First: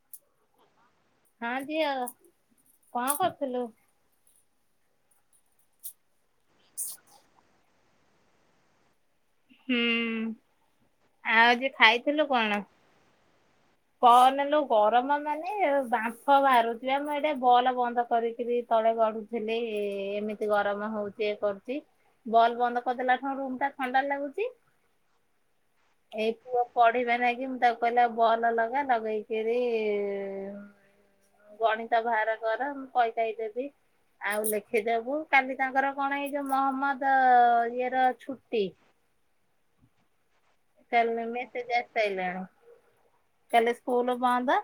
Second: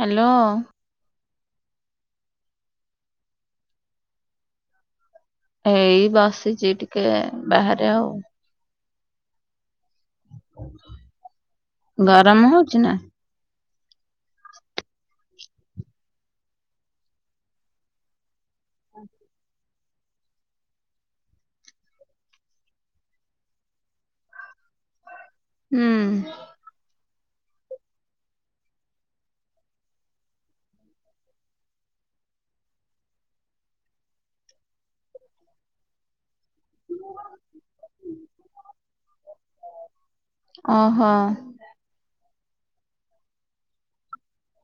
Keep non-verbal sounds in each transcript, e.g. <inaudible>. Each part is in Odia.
ହ୍ୟାଲୋ। ହଁ ଝିଅ କଁ କରୁଥିଲୁ? ଏଇ ବସିଛି ଟିକେ ବାହାରେ ଆଉ। ହୁଁ ଆଉ ଆଜି ଖାଇଥିଲୁ ଗରମ କଣ? ହଉଛି ନା? କହନା ଲୋ ଗରମ ମାନେ ବାମ୍ଫ ବାହାରୁଚି <unintelligible> ବଲ ବନ୍ଦ କରିକିରି ତଳେ ଗଡୁଥିଲି। ଏ ଏମିତି ଗରମ ହଉଛି ଏ କରୁଛି ବଲ ବନ୍ଦ କରିଦେଲାଠୁ ରୁମଟା ଥଣ୍ଡା ଲାଗୁଚି। ହୁଁ। ପୁଅ ପଢ଼ିବା ନାଗି ମୁଁ ତାକୁ କହିଲା ବଲ ଲଗା ଲଗେଇକିରି ଗଣିତ ବାହାର କର ମୁଁ କହିକାଇଦେବି। ଆଉ ଲେଖିଦବୁ, କାଲି ତାଙ୍କର କଣ ଏଇ ଯୋଉ ମହମ୍ମଦ ଇଏର ଛୁଟି। ସେ ଓହୋ ମ - ମେସେଜ ଆସି ସାଇଲାଣି କାଲି ସ୍କୁଲ ବନ୍ଦ।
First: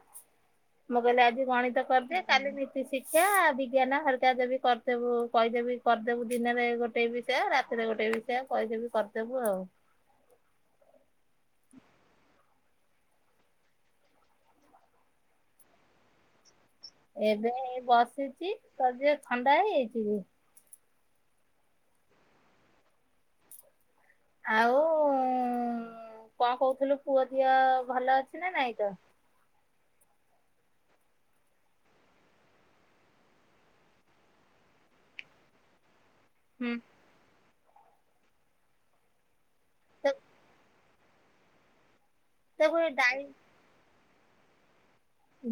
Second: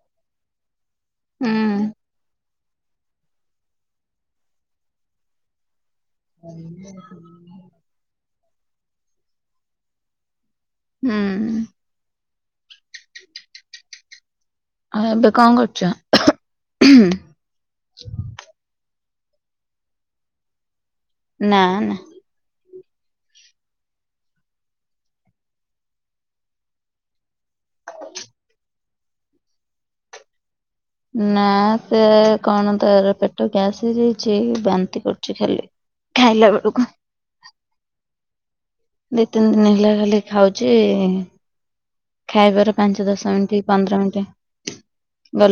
ମୁଁ କହିଲି ଆଜି ହୁଁ ଗଣିତ କରିଦେ କାଲି ଶିକ୍ଷା ବିଜ୍ଞାନ ହାଲକା ଦେବି କରିଦେବୁ କହିଦେବି। କରିଦେବୁ ଦିନରେ ଗୋଟେ ବିଷୟ ରାତିରେ ଗୋଟେ ବିଷୟ କହିଦେବି କରିଦେବୁ ଆଉ। ହୁଁ। ଆଉ ଏବେ କଣ କରୁଛ? ଏବେ ବସିଛି, ତତେ ଝିଅ ଥଣ୍ଡା ହେଇଯାଇଛି କି? ନା, ନା,। ଆଉ କଣ କହୁଥିଲୁ ପୁଅ ଝିଅ ଭଲ ଅଛି ନା ନାଇଁ ତ ନା ସେ କଣ ତାର ପେଟ ଗ୍ୟାସ ହେଇଯାଇଛି ବାନ୍ତି କରୁଛି ଖାଲି। ଖାଇଲା ହୁଁ। ବେଳକୁ ଦି ତିନି ଦିନ ହେଲା ଖାଲି ଖାଉଛି ତାକୁ ଖାଇବାର ଏ ପାଞ୍ଚ ଡାଇ ଦଶ ମିନିଟ୍ ପନ୍ଦର ମିନିଟି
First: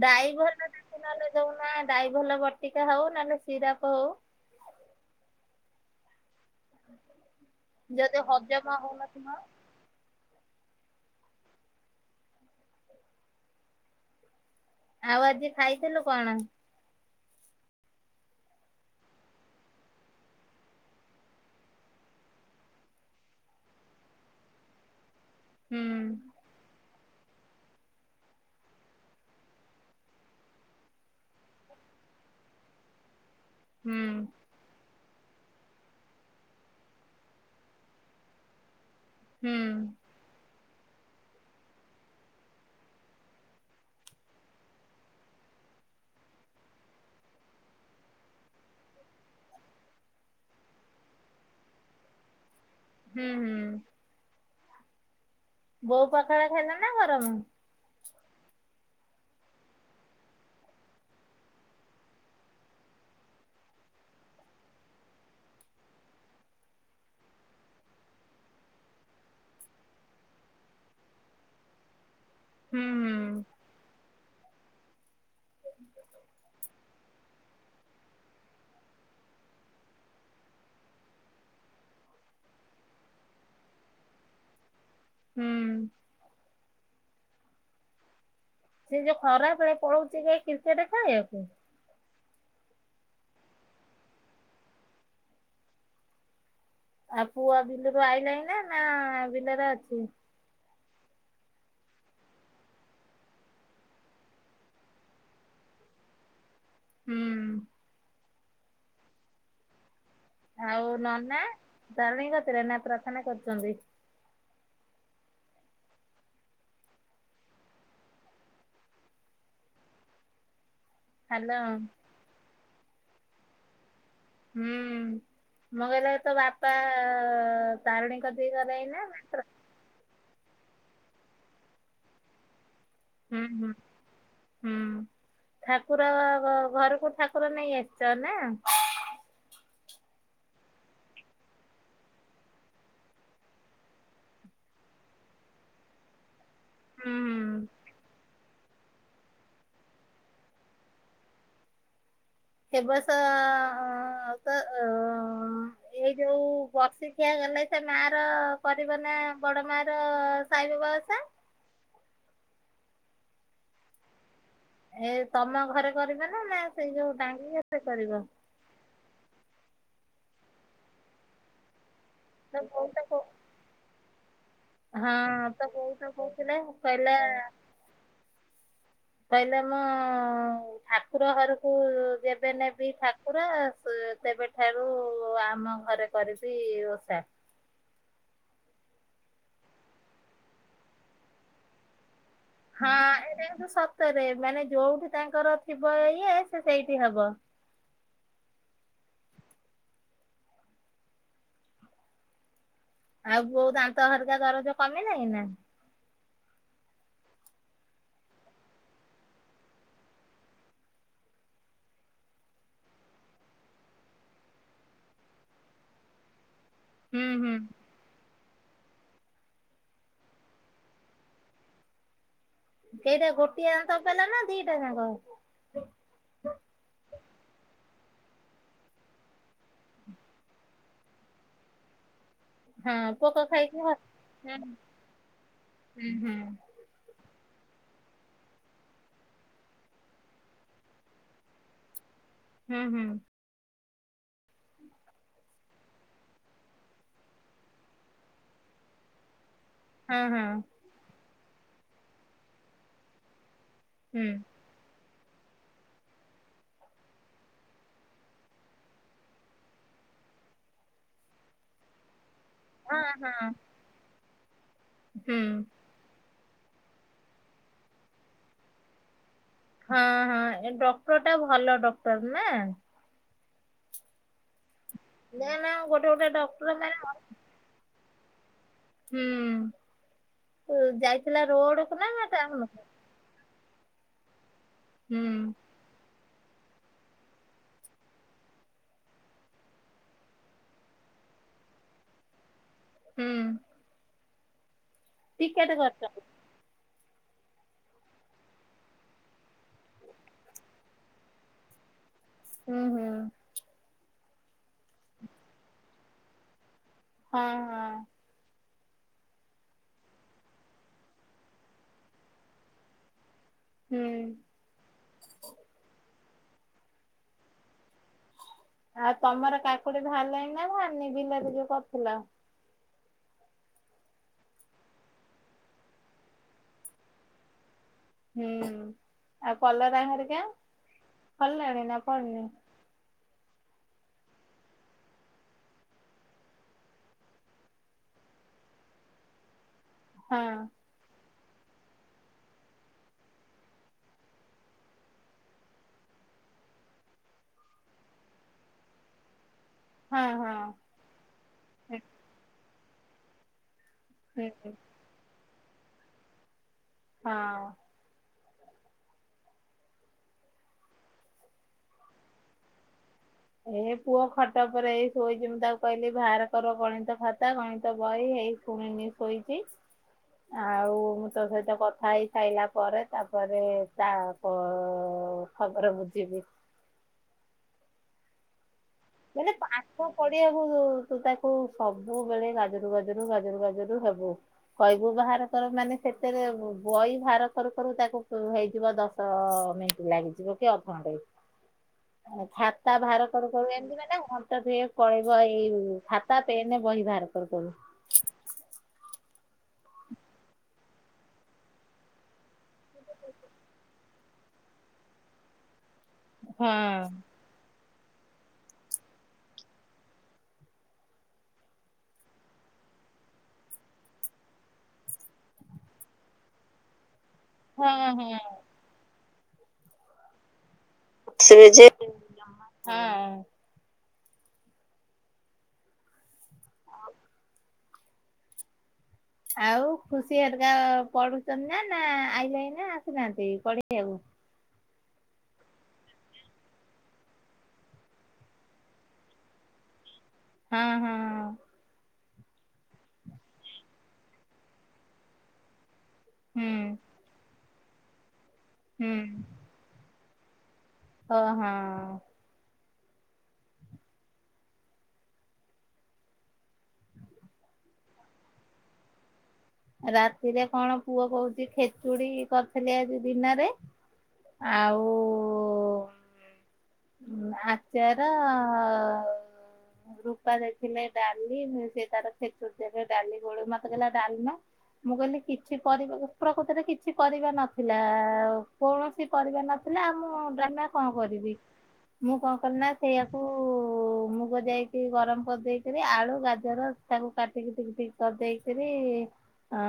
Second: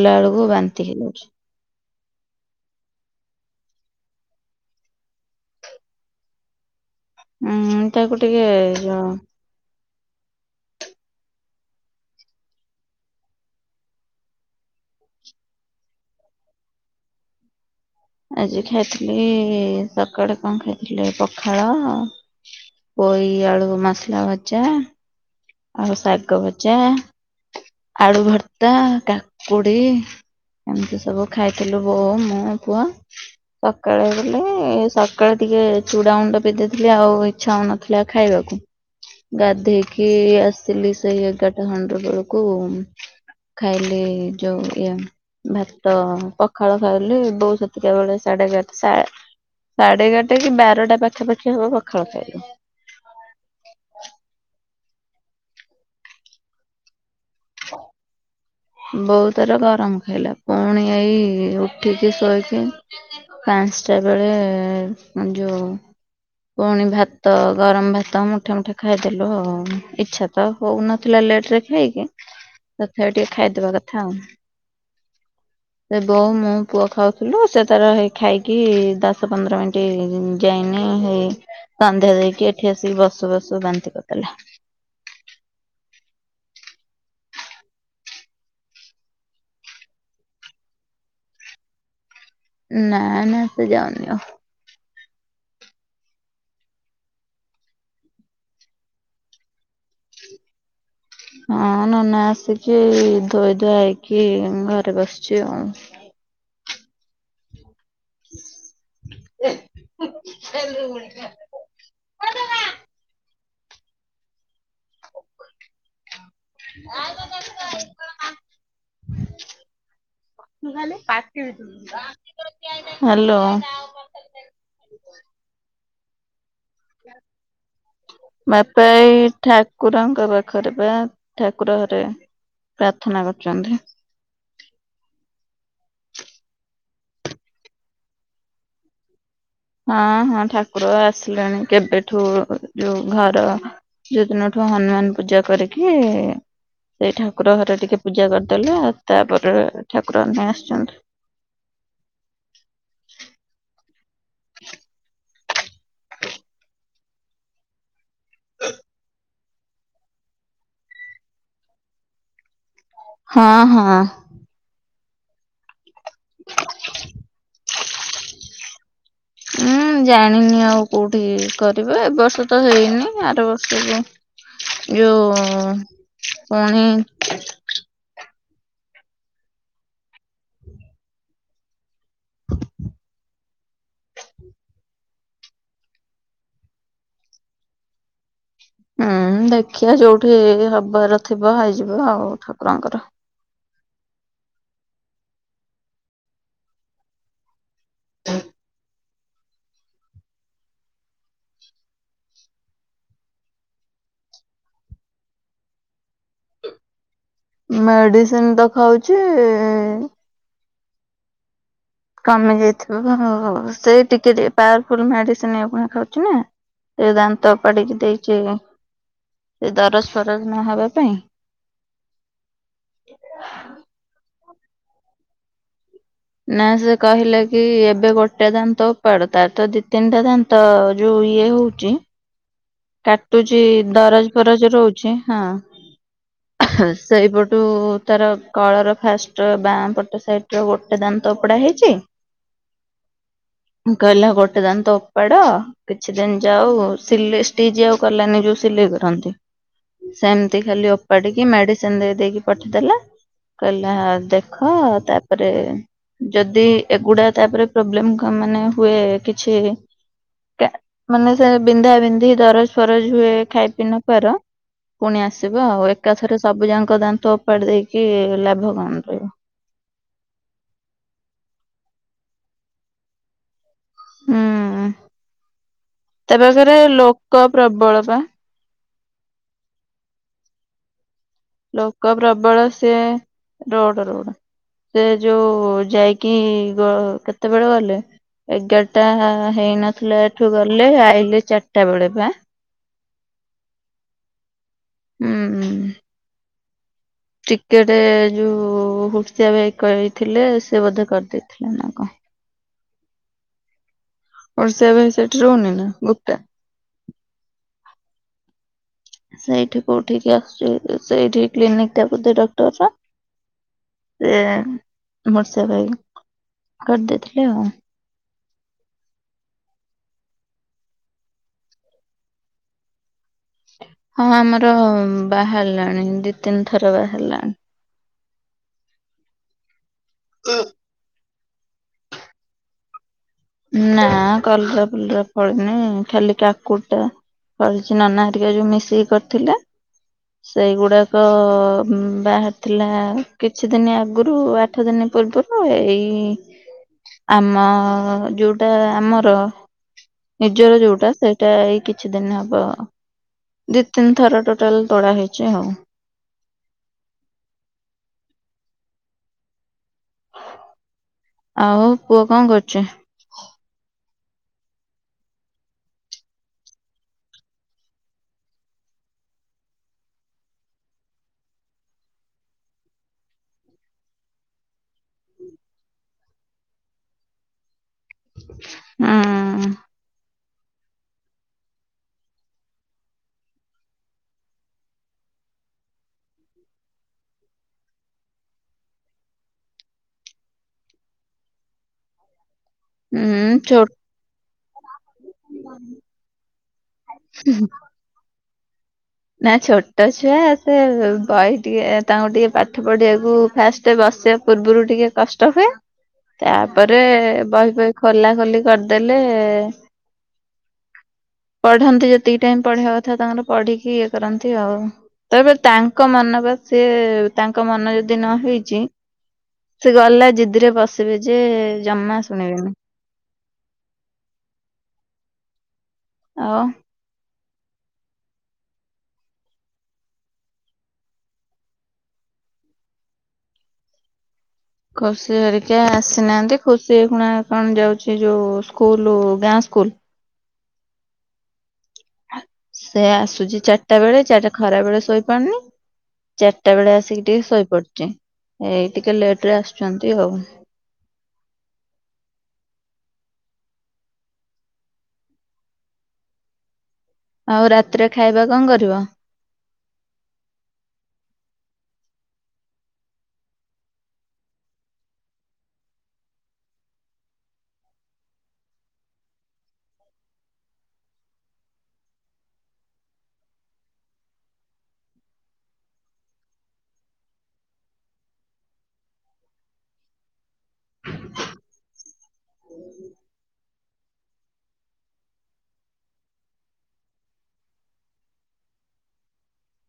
ଡ଼ାଇଭଲ୍ ନହେଲେ ଦଉନା ଡ଼ାଇଭଲ ବଟିକା ହଉ ନ ହେଲେ ସିରାପ ହଉ। ଉଁ ତାକୁ ଯଦି ଟିକେ ହଜମ ଯୋଉ ହଉନଥିବ। ଆଉ ଆଜି ଖାଇଥିଲୁ କଣ? ଆଜି ଖାଇଥିଲି ସକାଳେ କଣ ଖାଇଥିଲି ପଖାଳ ପୋଇ ଆଳୁ ମସଲା ଭଜା ହୁଁ ଆଉ ଶାଗ ଭଜା ଆଳୁ ଭର୍ତ୍ତା, କାକୁଡ଼ି। ଏମିତି ସବୁ ଖାଇଥିଲୁ ବୋଉ, ମୁଁ, ପୁଅ ହୁଁ ସକାଳେ ବୋଲି ସକାଳେ ଟିକେ ଚୁଡ଼ା ଗୁଣ୍ଡ ପି ଦେଇଥିଲି ଆଉ ଇଚ୍ଛା ହଉନଥିଲା ଖାଇବାକୁ। ହୁଁ ଗାଧେଇକି ଆସିଲି ସେଇ ଏଗାରଟା ଖଣ୍ଡେ ବେଳକୁ। ଖାଇଲି ଯଉ ଇଏ ଭାତ ପଖାଳ ଖାଇଲି ବୋଉ ସେତିକେ ବେଳେ ସାଢ଼େ ଏଗାରଟା ସାଢ଼େ ସାଢ଼େ ଏଗାରଟା କି ବାରଟା ପାଖାପାଖି ହବ ପଖାଳ ଖାଇଲୁ। ହୁଁ, ହୁଁ। ବୋଉ ପାଖାଳ ଖାଇଲେ ନା ଗରମ? ବୋଉ ତାର ଗରମ ଖାଇଲା ପୁଣି ଏଇ ଉଠିକି ଶୋଇକି ପାଞ୍ଚଟା ବେଳେ ଯୋଉ ପୁଣି ଭାତ ଗରମ ଭାତ ମୁଠା- ମୁଠା ଖାଇଦେଲୁ ଆଉ ଇଛା ଭୋକ ହଉନଥିଲା ଲେଟ୍ ରେ ଖାଇକି ହୁଁ ତଥାବି ଟିକେ ଖାଇଦବା କଥା ଆଉ। ହୁଁ। ସେ ବୋଉ, ମୁଁ, ପୁଅ ଖାଉଥିଲୁ ସେ ତାର ଖାଇକି ଦଶ ପନ୍ଦର ମିନିଟ୍ ଯାଇନି ହେଇ ସନ୍ଧ୍ୟା ଦେଇକି ଏଠି ଆସିକି ବସୁ - ବସୁ ବାନ୍ତି କରିଦେଲା। ହୁଁ। ସେ ଯୋଉ ଖରାପ ବଳେ ପଳଉଛି କେ କ୍ରିକେଟ ଖେଳିବାକୁ ନା ନା ସେ ଯାଉନି ଆଉ। ଆଉ ପୁଅ ବିଲରୁ ଆଇଲାଣିି ନା ନା ବିଲରେ ଅଛି। ହଁ ନା ନା ଆସିକି ଧୋଇ ଧୁଆ ହେଇକି ଘରେ ବସିଛି ଆଉ। ହୁଁ। ଏ। ଆଉ ନନା ଧରଣୀ କତିରେ ନା ପ୍ରାର୍ଥନା କରୁଛନ୍ତି? <unintelligible> Hello hello. ହୁଁ ମୁଁ କହିଲି ତୋ ବା ପା ତାରିଣୀ କଦି ବାପା କରାଇ ନା ଏଇ ମାତ୍ର। ଠାକୁରଙ୍କ ପାଖରେ ବା ଠାକୁର ଘରେ ପ୍ରାର୍ଥନା ହୁଁ ହୁଁ କରୁଛନ୍ତି। ହୁଁ ଠାକୁର ଘରକୁ ଠାକୁର ନେଇ ଆସିଛ ନା? ହଁ ହଁ ଠାକୁର ଆସିଲେଣି କେବେଠୁ ଯୋଉ ଘର ଯୋଉ ଦିନ ଠୁ ହନୁମାନ ପୂଜା କରିକି ସେଇ ଠାକୁର ଘରେ ଏ ଟିକେ ପୂଜା କରିଦେଲେ ଆଉ ତାପରେ ଠାକୁର ଆସିଛନ୍ତି। ସେ ବର୍ଷ ଅଁ ତ ଅଁ ଏଇ ଯୋଉ ବର୍ଷିକିଆ ଗଲେ ସେ ମାର କରିବ ନା ବଡମାର ସାଇ ବାବା ଓଷା। ହଁ ହଁ। ଏ ତମ ଘରେ କରିବେ ନା ନା ସେଇ ଯୋଉ ଡାଙ୍ଗି କତିରେ କରିବ? ଉଁ ଜାଣିନି ଆଉ କୋଉଠି କରିବେ ଏବର୍ଷ ଷ ତ ହେଇନି ଆର ବର୍ଷକୁ ହଁ ତ ଯୋଉ ବୋଉ ତ କହୁଥିଲେ ପୁଣି କହିଲା କହିଲା ମୋ ଠାକୁର ଘରକୁ ଯେବେ ନେବି ଠାକୁର ସ୍-ସେବେଠାରୁ ଆମ ଘରେ କରିବି ଓଷା। ହୁଁ ଦେଖିଆ ଯୋଉଠି ହବାର ଥିବ ହେଇଯିବ ଆଉ ଠା ହଁ ଏଇଟା କିନ୍ତୁ ସତରେ ମାନେ ଯୋଉଠି ତାଙ୍କର ଥିବ ଇଏ ସେ ସେଇଠି ହବ। ଆଉ ବୋଉ ଦାନ୍ତ ହରିକା ଦରଜ କମିଲାଣି ନା? ମେଡିସିନ ତ ଖାଉଚି କମି ଯାଇଥିବ ହଁ ହୋଉ ହୋଉ ସେଇ ଟିକେ ପାୱାରଫୁଲ୍ ମେଡିସିନ ଆଉ ଫୁଣି ଖାଉଚି ନା। ଏ ହୁଁ ଦାନ୍ତ ହୁଁ। ଓପାଡିକି ଦେଇଚି ଏଇ ଦରଜ ଫରଜ ନହବା ପାଇଁ। ସେଇଟା ଗୋଟିଏ ଦାନ୍ତ ଓପାଡିଲା ନା ଦିଇଟା ଯାଁକ? ନା ସେ କହିଲେ କି ଏବେ ଗୋଟେ ଦାନ୍ତ ଓପାଡ ତାର ତ ଦି ତିନିଟା ଦାନ୍ତ ଯୋଉ ଇଏ ହୋଉଚି ହଁ ପୋକ କାଟୁଚି ଖାଇକି ହ ଦରଜ ଫରଜ ହୁଁ ରହୁଚି ହଁ। ହୁଁ ହୁଁ। ସେଇପଟୁ ତାର କଳର ଫାଷ୍ଟ ବାଁ ପଟ ସାଇଟରେ ଗୋଟେ ଦାନ୍ତ ଓପୋଡା ହେଇଚି ହୁଁ ହୁଁ। କହିଲା ଗୋଟେ ଦାନ୍ତ ଓପାଡ କିଛି ଦିନ ଯାଉ ସିଲେଇ ଟିଚ ଆଉ କଲାନି ଯୋଉ ସିଲେଇ କରନ୍ତି ହଁ ହଁ ସେମତି ଖାଲି ଓ ଓପାଡ଼ିକି ମେଡିସିନ ଦେଇ ଦେଇକି ପଠେଇ ଦେଲା କହିଲେ ହୁଁ ଦେଖ ତାପରେ ଯଦି ଏଗୁଡା ତାପରେ ପ୍ରୋବ୍ଲେମ କ ମାନେ ହୁଏ କିଛି କା ମାନେ ସେ ବିନ୍ଧା ବିନ୍ଧି ଦରଜ ହଁ ଫରଜ ହୁଏ ହଁ ଖାଇ ପିଇ ନପାର ପୁଣି ହୁଁ। ଆସିବ ଆଉ ଏ ଏକାଥରେ ସବୁ ଯାଙ୍କ ଦାନ୍ତ ଓପାଡି ଦେଇକି ଲାଭ କଣ ରହିବ। ହଁ ହଁ ଏ ଡକ୍ଟରଟା ଭଲ ଡକ୍ଟର ନା? ହୁଁ। ନା ନା ଗୋଟେ ଗୋଟେ ତା ପାଖରେ ଡକ୍ଟରମାନେ ଅ ଲୋକ ପ୍ରବଳ ପା। ହୁଁ ତୁ ଯାଇ ଲୋକ ପ୍ରବଳ ସେ ରୋଡ ରୋଡ଼ ସେ ହୁଁ। ଯୋଉ ଯାଇ କି ଗ କେତେବେଳେ ଗଲେ? ଏଗାରଟା ହେଇନଥିଲା ଏଠୁ ଗଲେ ଆଇଲେ ଚାରିଟା ବେଳେ ପା। ହୁଁ। ଟିକେଟେ କରିଚନ୍ତି। ଟିକେଟେ ଯୋଉ ହର୍ସିଆ ଭାଇ କହିଥିଲେ ସେ ବୋଧେ କରି ଦେଇଥିଲେ ନା କଣ। ଉଁହୁଁ। ହୁର୍ସିଆ ଭାଇ ସେଠି ରହୁନି ନା ଗୁ ହଁ ହଁ। ସେଇଠି କୋଉଠିକି ଆସୁଚି ଏ ସେଇଠି କ୍ଲିନିକଟା ବୋଧେ ଡକ୍ଟରର। ହୁଁ ସିଏ ହୁର୍ସିଆ ଭାଇ କରି ଦେଇଥିଲେ ଆଉ‌। ଆଉ ତମର କାକୁଡି ଭାରଲାଣି ନା ଭାରନେଇ ବିଲରେ ଯୋଉ କରଥିଲ? ହଁ ଆମର ବାହାରିଲାଣି ଦି ତିନି ଥର ବାହାରିଲାଣି। ହୁଁ ଆଉ କଲରା ହେରିକା? ଓ <unintelligible> ଫଳିଲାଣି ନା ଫଳିନୀ? ନା କଲରା ଫଲରା ଫଳିନି ଖାଲି କାକୁଡି ଟା ଫଳିଛି ନନା ହେରିକା ଯୋଉ ମିଶିକି କରିଥିଲେ ହଁ ସେଇଗୁଡା ତ ବାହାରିଥିଲା କିଛି ଦିନ ଆଗରୁ ଆଠ ଦିନ ପୂର୍ବ ଏଇ ଆମ ଯୁଟା ଆମର ହଁ ହଁ ନିଜର ଯଉଟା। ଏଟା ଏଇ ହୁଁ କିଛି ଦିନ ହବ ଦି ତିନି ଥର ହୁଁ, ଟୋଟାଲ ତୋଳା ହେଇଛି ଆଉ। ହଁ। ଆଉ ପୁଅ କଣ କରୁଛି? ଏ ପୁଅ ଖଟ ଉପରେ ଏଇ ଶୋଇଛି ମୁଁ ତାକୁ କହିଲି ବାହାର କର ଗଣିତ ଖାତା ଗଣିତ ବହି ଶୁଣୁନି ଶୋଇଛି। ଆଉ ମୁଁ ତୋ ସହିତ କଥା ହେଇ ସାରଲା ପରେ ତାପରେ ତା ଓ ଖବର ବୁଝିବି ଉଁ। ମାନେ ପାଠ ପଡିଆକୁୁ ତୁ ତାକୁ ସବୁବେଳେ ଗାଜୁରୁ ଗାଜୁରୁ ଗାଜୂରୁ ଗାଜୁରୁ ହବୁ। କହିବୁ ବାହାର କର ମାନେ ସେଥିରେ ବହି ବାହାର କରୁ କରୁ ତାକୁ ହେଇଯିବ ଦଶ ତ ମିନଟ ଲାଗିଯିବ କି ଅଧଘଣ୍ଟେ ଖାତା ବାହାର କରୁ ହୁଁ କରୁ ଛୋ ଏମ୍ ମାନେ ଘଣ୍ଟାଟେ ପଳେଇବ ଏଇ ଖାତା ପେନ ବହି ବାହାର କରୁ କରୁ। ନା ଛୋଟ ଛୁଆ ସେ ବହି ଟିକେ ତାଙ୍କୁ ଟିକେ ପାଠ ପଢିବାକୁ ଫାଷ୍ଟ ବସିବା ପୂର୍ବରୁ ଟିକେ କଷ୍ଟ ହୁଏ ତାପରେ ହଁ ବହି ଫହି ଖୋଲା ଖୋଲି କରିଦେଲେ ପଢ଼ନ୍ତି ଯେତିକି ଟାଇମ ପଢିବା କଥା ତାଙ୍କର ପଢିକି କରନ୍ତି ଆଉ ତାପରେ ତାଙ୍କ ମନ ବା ସେ ତାଙ୍କ ହଁ ମନ ଯଦି ନ ହେଇଛି ସେ ଗଲା ଜିଦିରେ ବଶିବେ ଯେ ଜମା ଶୁଣିବେନି। ହଁ। ଆଉ। ଆଉ ଖୁସି ହେରିକା ପଢୁଛନ୍ତି ନା ନା ଆଇଲେନି ନା ଆସିନାହାନ୍ତି ପଢିବାକୁ? ଖୁସି ହେରିକା ଆସିନାହାନ୍ତି ଖୁସି ଏଇଖୁଣା କଣ ଯାଉଛି ଏ ଯୋଉ ସ୍କୁଲ ଗାଁ ସ୍କୁଲ ହଁ ହଁ। ସେ ଆସୁଛି ଚାରିଟା ବେଳେ ଚାରି ଖରା ବେଳେ ଶୋଇପାରୁନି। ହୁଁ ଚାରିଟା ବେଳେ ଆସିକି ଟିକେ ଶୋଇପଡଛି ଏଇ ହୁଁ। ଟିକେ ଲେଟ ରେ ଆସୁଛନ୍ତି ଆଉ। ଓ ହଁ। ଆଉ ରାତିରେ ଖାଇବା କଣ କରିବ? ରାତିରେ କଣ ପୁଅ କହୁଛି ଖେଚୁଡି କରିଥିଲି ଆଜି ଦିନରେ ଆଉ ଆଚାର ରୂପା ଦେଇଥିଲେ ଡାଲି ସେ ତାର ଛେଚୁୁରୀ ଯାଗେ ଡାଲି ଗୋଳ ମତେ କହିଲା ଡାଲମା? ମୁଁ କହିଲି କିଛି ପରିବା ପ୍ରକୃତରେ କିଛି ପରିବା ନଥିଲା ଆ କୋଣସ କିଛି ପରିବା ନଥିଲା ଆଉ ମୁଁ ଡ୍ରାମା କଣ କରିବି? ମୁଁ କଣ କଲି ନା ସେଇଆାକୁ ମୁଗ ଯାଇକି ଗରମ କରିଦେଇକିରି ଆଳୁ ଗାଜର ତାକୁ କାଟିକି ଟିକି ଟିକି କରିଦେଇକରି ଅ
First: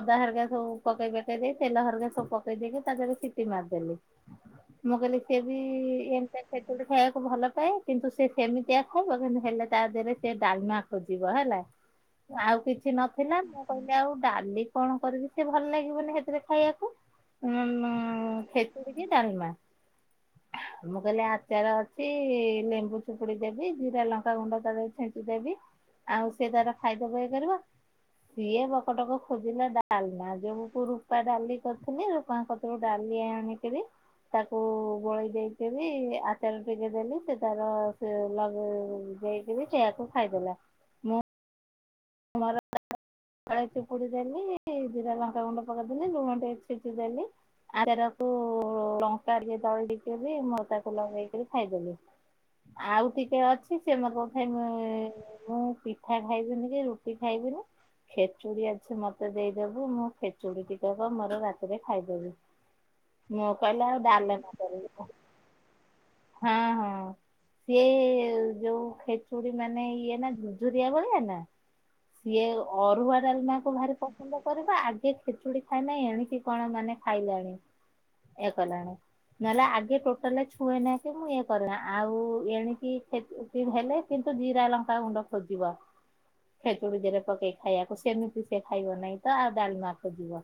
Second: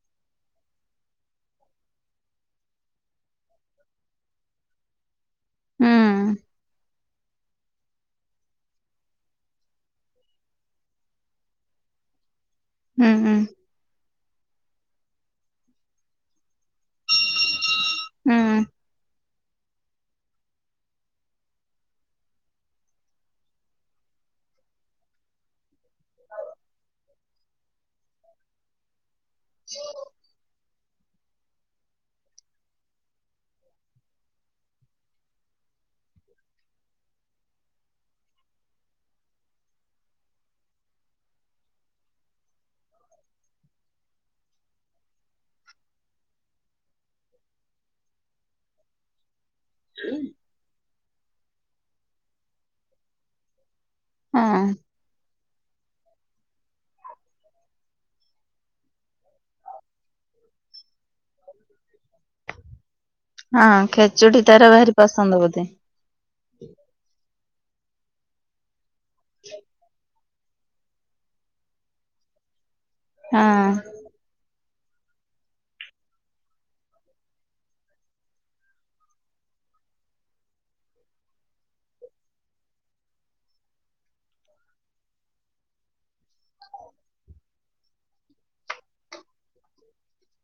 ଅଦା ହରିକା ସବୁ ପକେଇ ପକାଇ ଦେଇ ତେଲ ହରକା ସବୁ ପକେଇ ଦେଇକି ତା ଦେହରେ ସିଟି ମାରିଦେଲି। ମୁଁ କହିଲି ସିଏ ବି ହୁଁ ଏମତି ଖେଚୁଡି ଖାଇବାକୁ ଭଲ ପାଏ। କିନ୍ତୁ ସେ ସେମିତିଆ ଖାଇବ କିନ୍ତୁ ହେଲେ ତା ଦେହରେ ସେ ଡାଲମା ଖୋଜିବ ହେଲା। ଆଉ କିଛି କିଛି ହୁଁ ହୁଁ ନଥିଲା ମୁଁ କହିଲି ଆଉ ଡାଲି କଣ କରିବି ସେ ଭଲ ଲାଗିବନି ହେଥିରେ ଖାଇବାକୁ। ଉଁ ମୁଁ ଖେଚୁଡି କି ଡାଲମା। ମୁଁ କହିଲି ଆଚାର ଅଛି ଲେମ୍ବୁ ଚିପୁଡି ଦେବି ଜିରା ଲଙ୍କା ଗୁଣ୍ଡ ତା ଦେ ଛେଞ୍ଚି ଦେବି। ଆଉ ସେ ତାର ଖାଇଦ ଇଏ କରିବ। ସିଏ ପକଟକ ଖୋଜିଲେ ଡାଲ ନା ଯ ରୂପା ଡାଲି କରିଥିଲି ରୂପା କତରୁ ଡାଲି ଆଣିକରି ତାକୁ ଗୋଳେଇ ଦେଇଦଲି ଆଚଲ ଟିକେ ଦେଲି ସେ ତାର ସେ ଲଗେଇ ଦେଇ ଯ ସେଆକୁ ଖାଇଦେଲା। ମୁଁ <unintelligible> ଆଳଚି ପୁଡ଼ି ଦେଲି ଯିରା ଲଙ୍କା ଗ <unintelligible> <unintelligible> <unintelligible> <unintelligible> <unintelligible> ତଳେ ଟିକେ ବି ମୁଁ ତାକୁ ଲଗେଇକରି ଖାଇଦେଲି। ଆଉ ଟିକେ ଅଛି କିଠ ସେ ହଁ ମୋତେ କଥାଇ ମୁଁ ପିଠା ଖାଇବିନି କି ରୁଟି ଖାଇବିନି। ଖେଚୁଡି ଅଛି ମତେ ଦେଇଦେବୁ ମୁଁ ଖେଚୁଡି ଟିକେ କହ ମୋର ରାତି ରେ ଖାଇଦେବି ମୁଁ ହଁ କହିଲେ ଆଉ ଡା ନ ଖେଚୁଡି ତାର କରି <unintelligible> ହଁ ହଁ ସଏ ଯୋଉ ଖେଚୁଡି ମାନେ ଇଏ ନା ଭଳିଆ ନା ଇଏ ଅରୁଆ ଡାଲ ମା ହଁ। କି ପସନ୍ଦ କରିବା ଆଗେ ଖେଚୁଡି ଖାଇନାହି ଏଣିକି କଣ ମାନେ ଖାଇଲାଣି। ଏ କଲାଣି ନହେଲେ ଆଗେ ଟୋଟାଲ ଛୁଏ ନ କି ମୁଁ ଇ କରରେ ଆଉ ଏଣିକି ହେଲେ କିନ୍ତୁ ଜିରା ଲଙ୍କା ଗୁଣ୍ଡ ଖୋଜିବ। ଖେଚୁଡି ଦେରେ ପକେଇ ଖାଇବାକୁ ସେମିତି ସେ ଖାଇବ ନାହିଁ ତ ଆଉ ଡାଲମା ଖୋଜିବ।